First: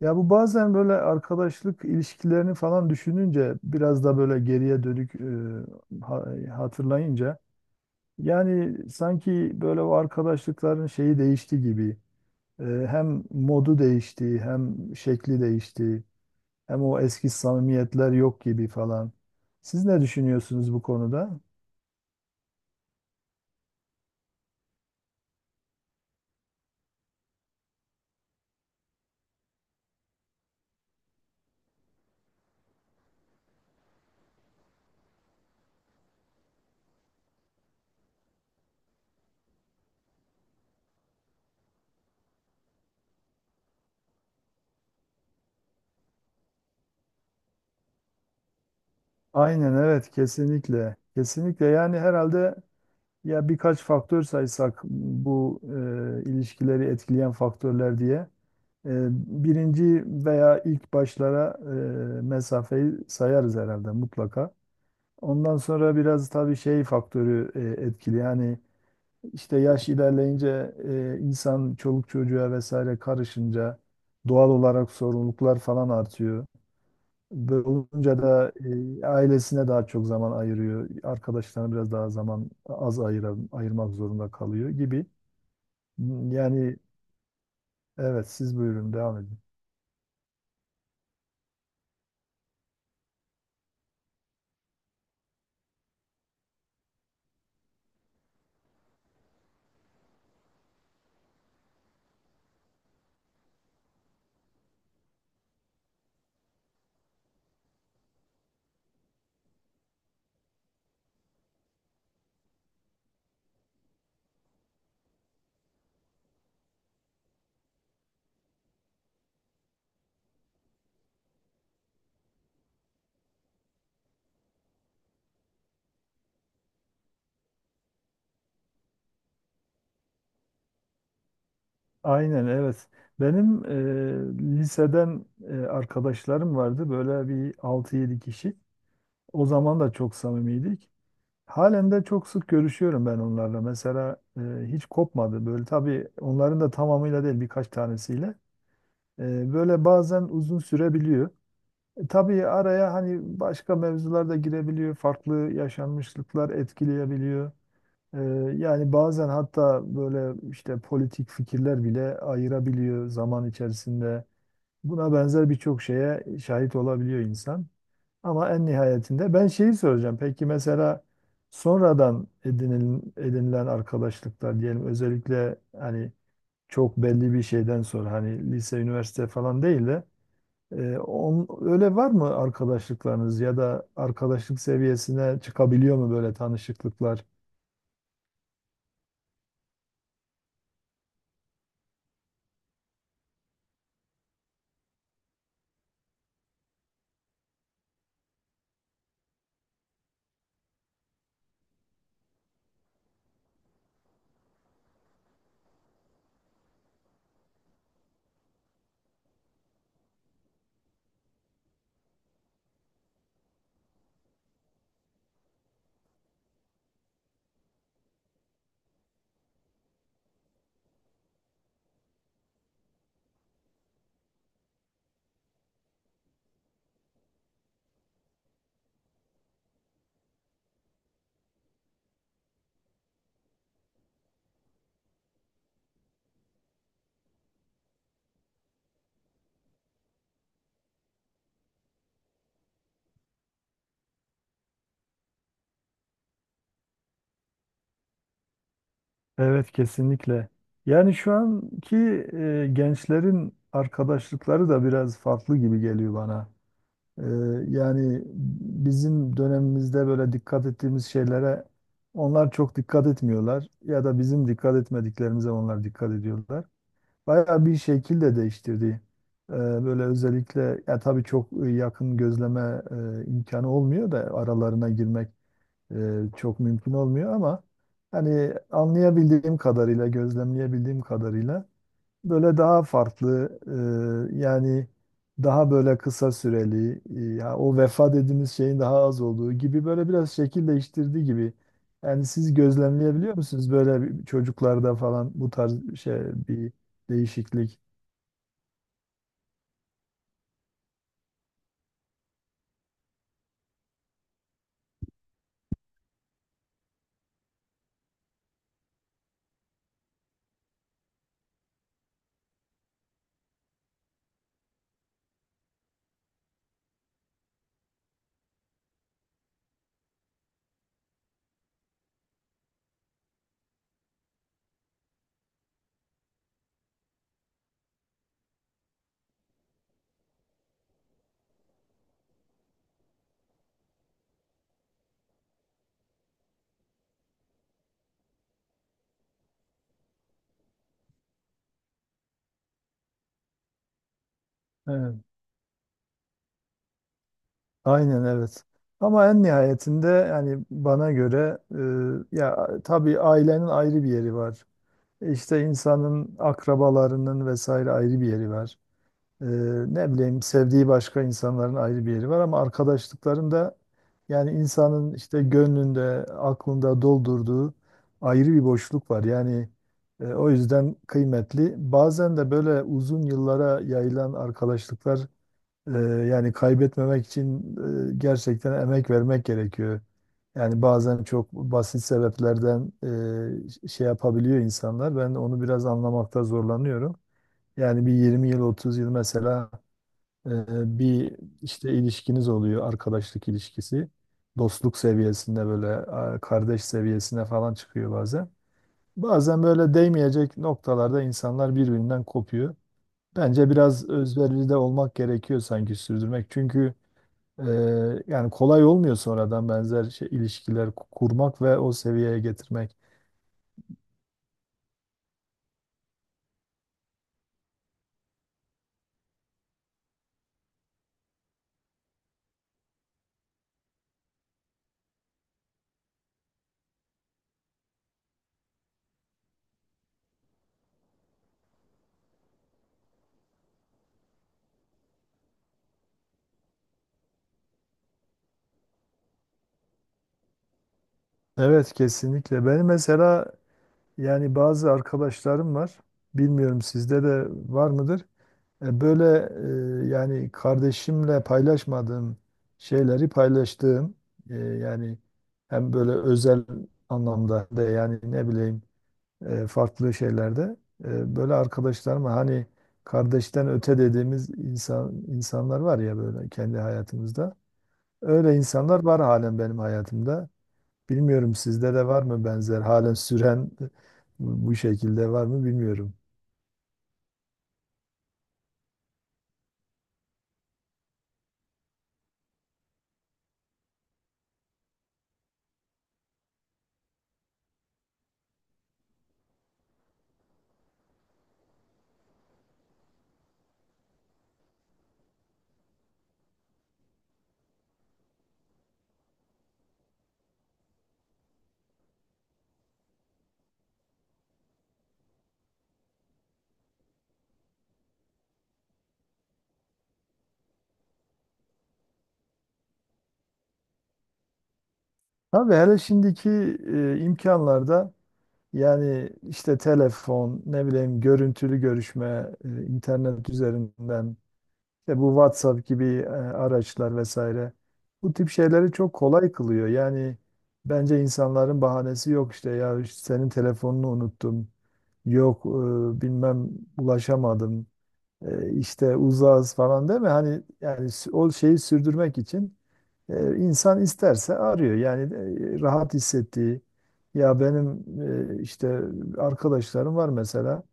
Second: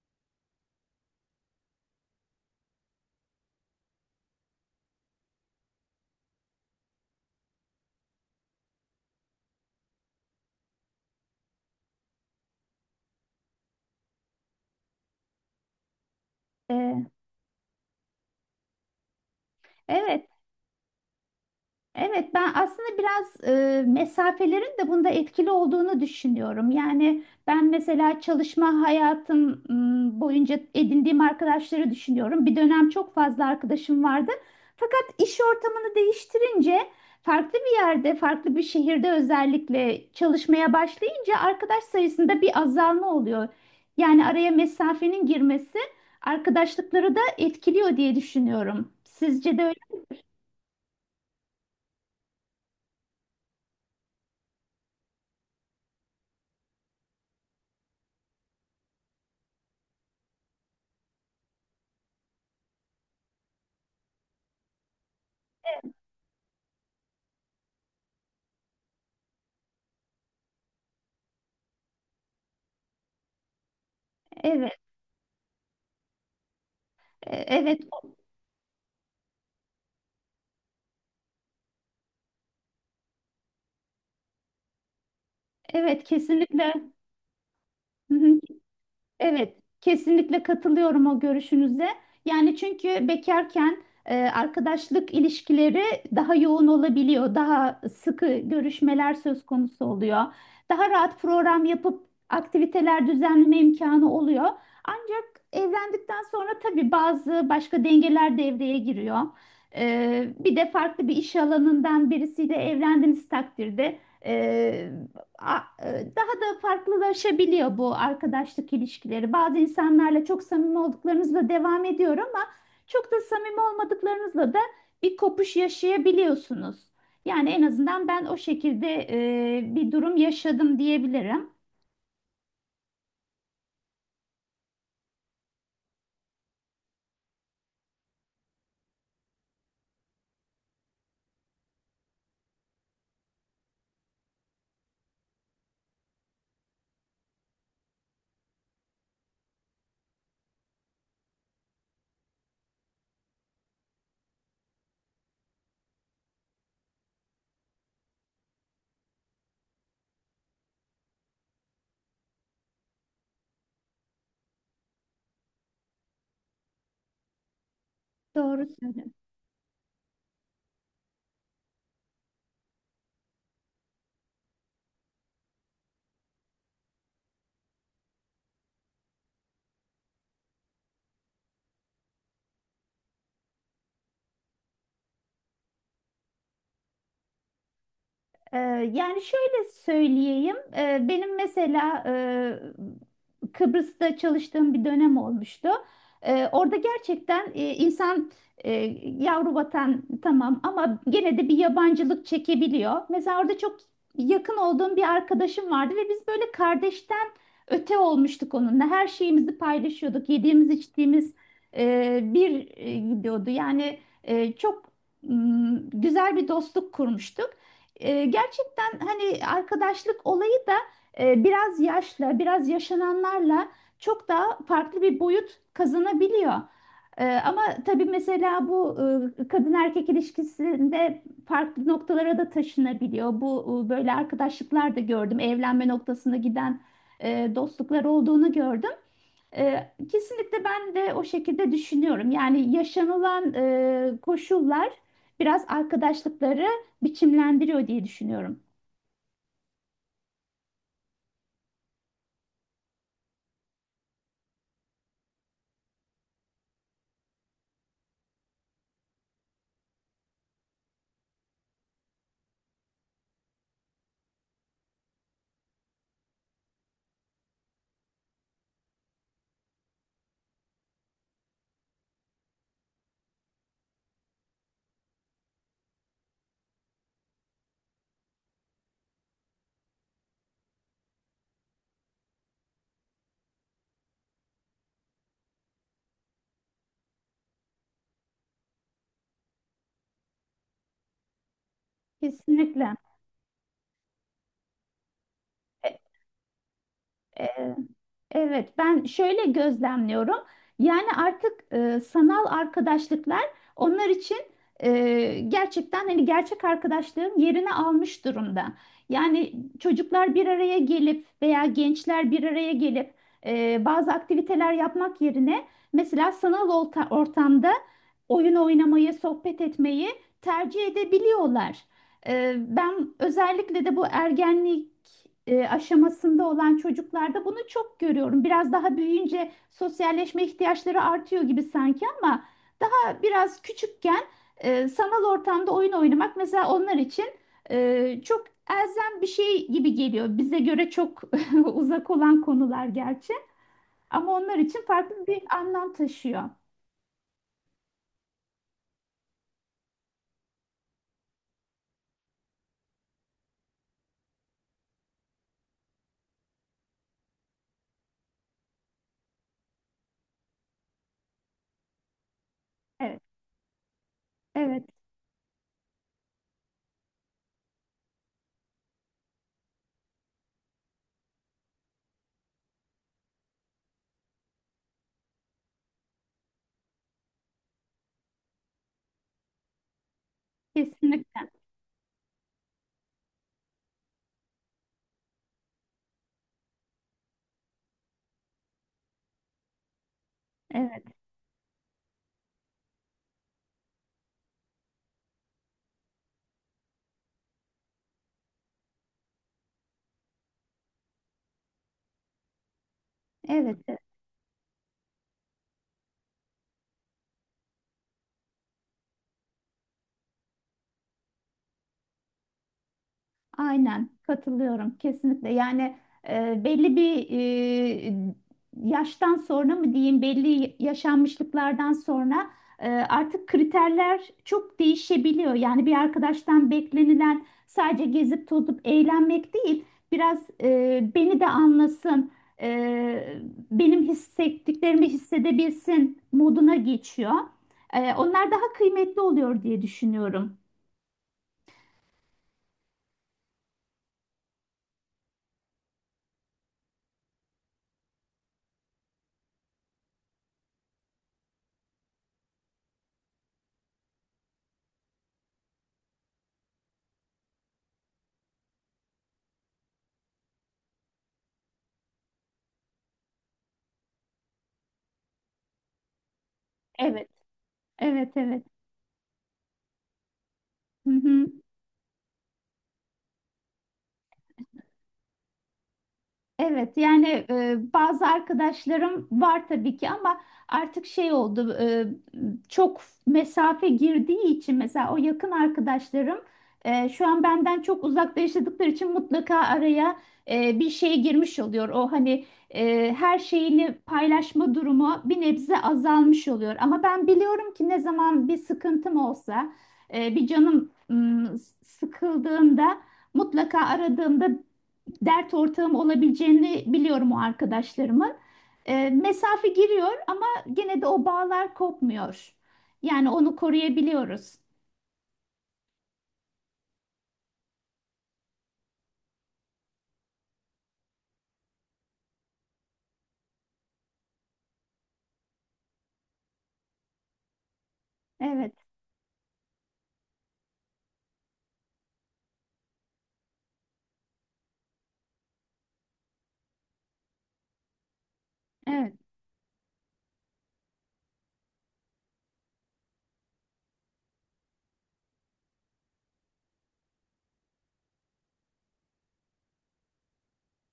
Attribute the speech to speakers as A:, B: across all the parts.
A: Ya bu bazen böyle arkadaşlık ilişkilerini falan düşününce biraz da böyle geriye dönük hatırlayınca yani sanki böyle o arkadaşlıkların şeyi değişti gibi. Hem modu değişti, hem şekli değişti, hem o
B: Ee,
A: eski samimiyetler yok gibi falan. Siz ne
B: evet,
A: düşünüyorsunuz bu konuda?
B: evet ben aslında biraz mesafelerin de bunda etkili olduğunu düşünüyorum. Yani ben mesela çalışma hayatım boyunca edindiğim arkadaşları düşünüyorum. Bir dönem çok fazla arkadaşım vardı. Fakat iş ortamını değiştirince farklı bir yerde, farklı bir şehirde özellikle çalışmaya başlayınca arkadaş sayısında bir azalma oluyor. Yani araya mesafenin girmesi arkadaşlıkları da etkiliyor diye düşünüyorum. Sizce de öyle?
A: Aynen
B: mi?
A: evet, kesinlikle. Kesinlikle yani herhalde ya birkaç faktör saysak bu ilişkileri etkileyen faktörler diye. E, Birinci veya ilk başlara mesafeyi sayarız herhalde mutlaka. Ondan sonra biraz tabii şey faktörü etkili. Yani işte yaş ilerleyince insan çoluk çocuğa vesaire karışınca doğal
B: Evet.
A: olarak sorumluluklar falan artıyor. Böyle
B: Evet,
A: olunca da ailesine daha çok zaman ayırıyor. Arkadaşlarına biraz daha zaman ayırmak zorunda kalıyor gibi.
B: evet kesinlikle.
A: Yani
B: Hı
A: evet,
B: hı.
A: siz buyurun devam edin.
B: Evet, kesinlikle katılıyorum o görüşünüze. Yani çünkü bekarken arkadaşlık ilişkileri daha yoğun olabiliyor, daha sıkı görüşmeler söz konusu oluyor. Daha rahat program yapıp aktiviteler düzenleme imkanı oluyor. Ancak evlendikten sonra tabii bazı başka dengeler devreye giriyor. E, bir de farklı bir iş alanından birisiyle evlendiğiniz takdirde. e, a- e, Daha da farklılaşabiliyor bu arkadaşlık ilişkileri. Bazı insanlarla çok samimi olduklarınızla devam ediyor ama çok da samimi olmadıklarınızla da bir kopuş yaşayabiliyorsunuz. Yani en azından ben o şekilde bir durum yaşadım diyebilirim.
A: Aynen evet. Benim liseden arkadaşlarım vardı. Böyle bir altı yedi kişi. O zaman da çok samimiydik. Halen de çok sık görüşüyorum ben onlarla. Mesela hiç kopmadı. Böyle tabii onların da tamamıyla değil, birkaç tanesiyle. Böyle bazen uzun sürebiliyor. Tabii araya hani başka mevzular da girebiliyor. Farklı yaşanmışlıklar etkileyebiliyor. Ee, Yani bazen hatta böyle işte politik fikirler bile ayırabiliyor zaman içerisinde. Buna benzer birçok şeye şahit olabiliyor insan. Ama en
B: Doğru söylüyorsun.
A: nihayetinde ben şeyi soracağım. Peki mesela sonradan edinilen arkadaşlıklar diyelim, özellikle hani çok belli bir şeyden sonra, hani lise, üniversite falan değil de öyle var mı arkadaşlıklarınız ya da arkadaşlık seviyesine çıkabiliyor mu böyle tanışıklıklar?
B: Ee, Yani şöyle söyleyeyim, benim mesela Kıbrıs'ta çalıştığım bir dönem olmuştu. Orada gerçekten insan e, yavru vatan tamam ama gene de bir yabancılık çekebiliyor. Mesela orada çok yakın olduğum bir arkadaşım vardı ve biz böyle kardeşten öte olmuştuk onunla. Her şeyimizi paylaşıyorduk, yediğimiz içtiğimiz gidiyordu. Yani çok güzel bir dostluk kurmuştuk. E, gerçekten hani arkadaşlık olayı da biraz yaşla, biraz yaşananlarla çok daha farklı bir boyut kazanabiliyor. E, ama tabii mesela bu kadın erkek ilişkisinde farklı noktalara da taşınabiliyor. Bu böyle arkadaşlıklar da gördüm. Evlenme noktasına giden dostluklar olduğunu gördüm. Kesinlikle ben de o şekilde düşünüyorum. Yani yaşanılan koşullar biraz arkadaşlıkları biçimlendiriyor diye düşünüyorum.
A: Evet, kesinlikle. Yani şu anki gençlerin arkadaşlıkları da biraz farklı gibi geliyor bana. E, Yani bizim dönemimizde böyle dikkat ettiğimiz şeylere onlar çok dikkat etmiyorlar ya da bizim dikkat etmediklerimize onlar dikkat ediyorlar. Bayağı bir şekil de değiştirdi. Böyle özellikle ya tabii çok yakın gözleme imkanı olmuyor da aralarına girmek çok mümkün olmuyor ama hani anlayabildiğim kadarıyla, gözlemleyebildiğim kadarıyla böyle daha farklı, yani daha böyle kısa süreli, ya o vefa dediğimiz şeyin daha az olduğu gibi, böyle biraz şekil değiştirdiği gibi. Yani siz
B: Kesinlikle.
A: gözlemleyebiliyor musunuz çocuklarda falan bu
B: E,
A: tarz şey bir
B: Ee,
A: değişiklik?
B: Evet, ben şöyle gözlemliyorum. Yani artık sanal arkadaşlıklar onlar için gerçekten hani gerçek arkadaşlığın yerini almış durumda. Yani çocuklar bir araya gelip veya gençler bir araya gelip bazı aktiviteler yapmak yerine mesela sanal ortamda oyun oynamayı, sohbet etmeyi tercih edebiliyorlar. Ben özellikle de bu ergenlik aşamasında olan çocuklarda bunu çok görüyorum. Biraz daha büyüyünce sosyalleşme ihtiyaçları artıyor gibi sanki ama daha biraz küçükken sanal ortamda oyun oynamak mesela onlar için çok elzem bir şey gibi geliyor. Bize göre çok uzak olan konular gerçi ama onlar için
A: Evet.
B: farklı bir anlam taşıyor.
A: Aynen evet. Ama en nihayetinde yani bana göre, ya tabii ailenin ayrı bir yeri var. İşte insanın akrabalarının vesaire ayrı bir yeri var. Ee, Ne bileyim, sevdiği başka insanların ayrı bir yeri var ama
B: Evet,
A: arkadaşlıkların da yani
B: evet,
A: insanın işte gönlünde, aklında doldurduğu ayrı bir boşluk var. Yani o yüzden kıymetli. Bazen de böyle uzun yıllara yayılan arkadaşlıklar, ee, yani kaybetmemek için gerçekten emek vermek gerekiyor. Yani bazen
B: kesinlikle.
A: çok basit sebeplerden şey yapabiliyor insanlar. Ben onu biraz anlamakta zorlanıyorum. Yani bir 20 yıl, 30 yıl mesela e,
B: Evet,
A: bir işte ilişkiniz oluyor, arkadaşlık ilişkisi. Dostluk seviyesinde böyle kardeş seviyesine falan çıkıyor bazen. Bazen böyle değmeyecek noktalarda insanlar birbirinden kopuyor. Bence
B: evet,
A: biraz özverili de olmak gerekiyor sanki sürdürmek. Çünkü ee, yani kolay olmuyor sonradan benzer ilişkiler kurmak ve o seviyeye getirmek.
B: aynen katılıyorum kesinlikle. Yani belli bir e, yaştan sonra mı diyeyim belli yaşanmışlıklardan sonra artık kriterler çok değişebiliyor. Yani bir arkadaştan beklenilen sadece gezip tozup eğlenmek değil, biraz beni de anlasın, e, benim hissettiklerimi hissedebilsin moduna geçiyor. E, onlar daha kıymetli oluyor diye düşünüyorum.
A: Evet, kesinlikle. Benim mesela yani bazı arkadaşlarım var. Bilmiyorum, sizde de var mıdır? Böyle yani kardeşimle paylaşmadığım şeyleri paylaştığım, yani hem böyle özel anlamda da, yani ne bileyim, farklı şeylerde. Böyle arkadaşlarıma, hani kardeşten öte dediğimiz insanlar var ya böyle kendi
B: Evet,
A: hayatımızda.
B: evet,
A: Öyle
B: evet.
A: insanlar var halen benim hayatımda.
B: Hı hı.
A: Bilmiyorum sizde de var mı benzer halen süren, bu şekilde var mı bilmiyorum.
B: Evet yani bazı arkadaşlarım var tabii ki ama artık şey oldu, çok mesafe girdiği için mesela o yakın arkadaşlarım şu an benden çok uzakta yaşadıkları için mutlaka araya bir şey girmiş oluyor. O hani her şeyini paylaşma durumu bir nebze azalmış oluyor. Ama ben biliyorum ki ne zaman bir sıkıntım olsa bir canım sıkıldığında mutlaka aradığımda dert ortağım olabileceğini biliyorum o arkadaşlarımın. E, mesafe giriyor ama gene de o bağlar kopmuyor. Yani onu koruyabiliyoruz.
A: Tabii hele şimdiki imkanlarda yani işte telefon, ne bileyim, görüntülü görüşme, internet üzerinden İşte bu WhatsApp gibi araçlar vesaire. Bu tip
B: Evet,
A: şeyleri çok kolay kılıyor. Yani bence insanların bahanesi yok, işte ya işte senin telefonunu unuttum. Yok bilmem ulaşamadım.
B: evet,
A: İşte uzağız falan, değil mi? Hani yani o şeyi sürdürmek için insan isterse arıyor. Yani rahat hissettiği, ya benim işte arkadaşlarım var mesela.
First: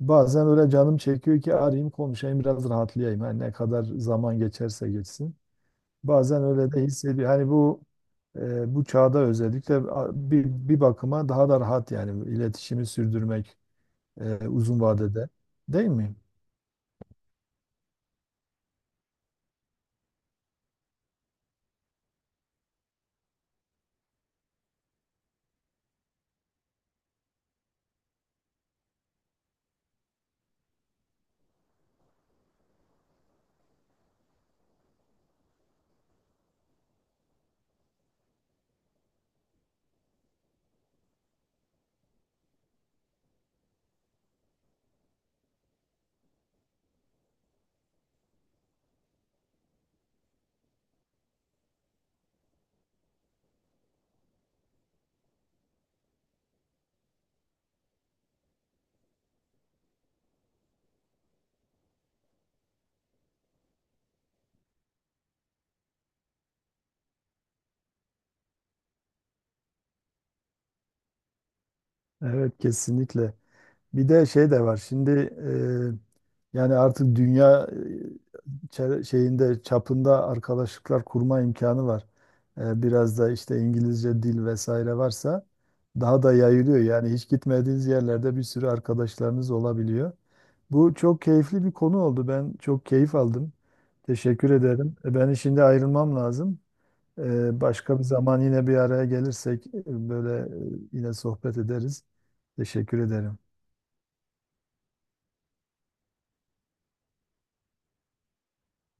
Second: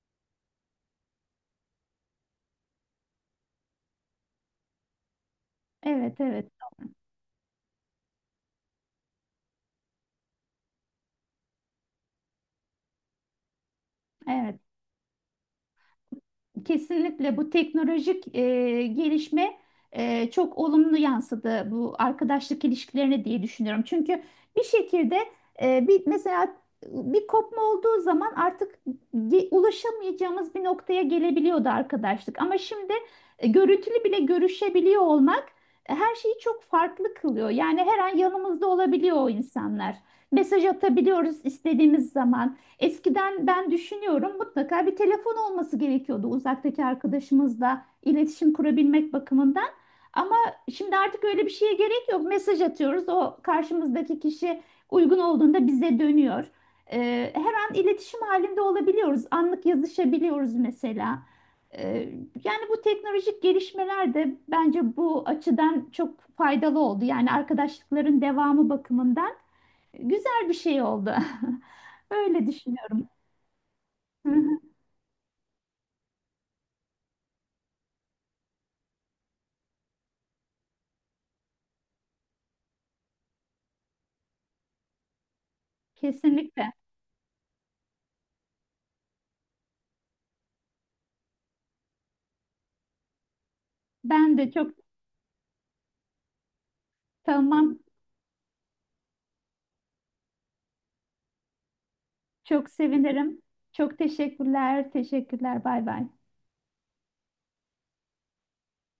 A: Bazen öyle canım çekiyor ki arayayım, konuşayım, biraz rahatlayayım. Hani ne kadar zaman geçerse geçsin.
B: evet,
A: Bazen
B: evet,
A: öyle de hissediyor. Hani bu bu çağda özellikle bir bakıma daha da rahat, yani iletişimi sürdürmek
B: evet.
A: uzun vadede. Değil mi?
B: Kesinlikle bu teknolojik gelişme çok olumlu yansıdı bu arkadaşlık ilişkilerine diye düşünüyorum. Çünkü bir şekilde e, bir mesela bir kopma olduğu zaman artık ulaşamayacağımız bir noktaya gelebiliyordu arkadaşlık. Ama şimdi görüntülü bile görüşebiliyor olmak her şeyi çok farklı kılıyor. Yani her an yanımızda olabiliyor o insanlar. Mesaj atabiliyoruz istediğimiz zaman. Eskiden ben düşünüyorum mutlaka bir telefon olması gerekiyordu uzaktaki arkadaşımızla iletişim kurabilmek bakımından. Ama şimdi artık öyle bir şeye gerek yok. Mesaj atıyoruz. O karşımızdaki kişi uygun olduğunda bize dönüyor. Her an iletişim halinde olabiliyoruz. Anlık yazışabiliyoruz mesela. Ee, Yani bu teknolojik gelişmeler de bence bu açıdan çok faydalı oldu. Yani arkadaşlıkların devamı bakımından güzel bir şey oldu. Öyle
A: Evet,
B: düşünüyorum.
A: kesinlikle. Bir de
B: Hı
A: şey
B: hı.
A: de var. Şimdi yani artık dünya şeyinde çapında arkadaşlıklar kurma imkanı var. Biraz da işte İngilizce dil vesaire varsa daha da
B: Kesinlikle.
A: yayılıyor. Yani hiç gitmediğiniz yerlerde bir sürü arkadaşlarınız olabiliyor. Bu çok keyifli bir konu oldu. Ben çok keyif aldım.
B: Ben de
A: Teşekkür
B: çok
A: ederim. Ben şimdi ayrılmam lazım.
B: tamam.
A: Başka bir zaman yine bir araya gelirsek böyle yine sohbet ederiz.
B: Çok
A: Teşekkür
B: sevinirim.
A: ederim.
B: Çok teşekkürler. Teşekkürler. Bay bay.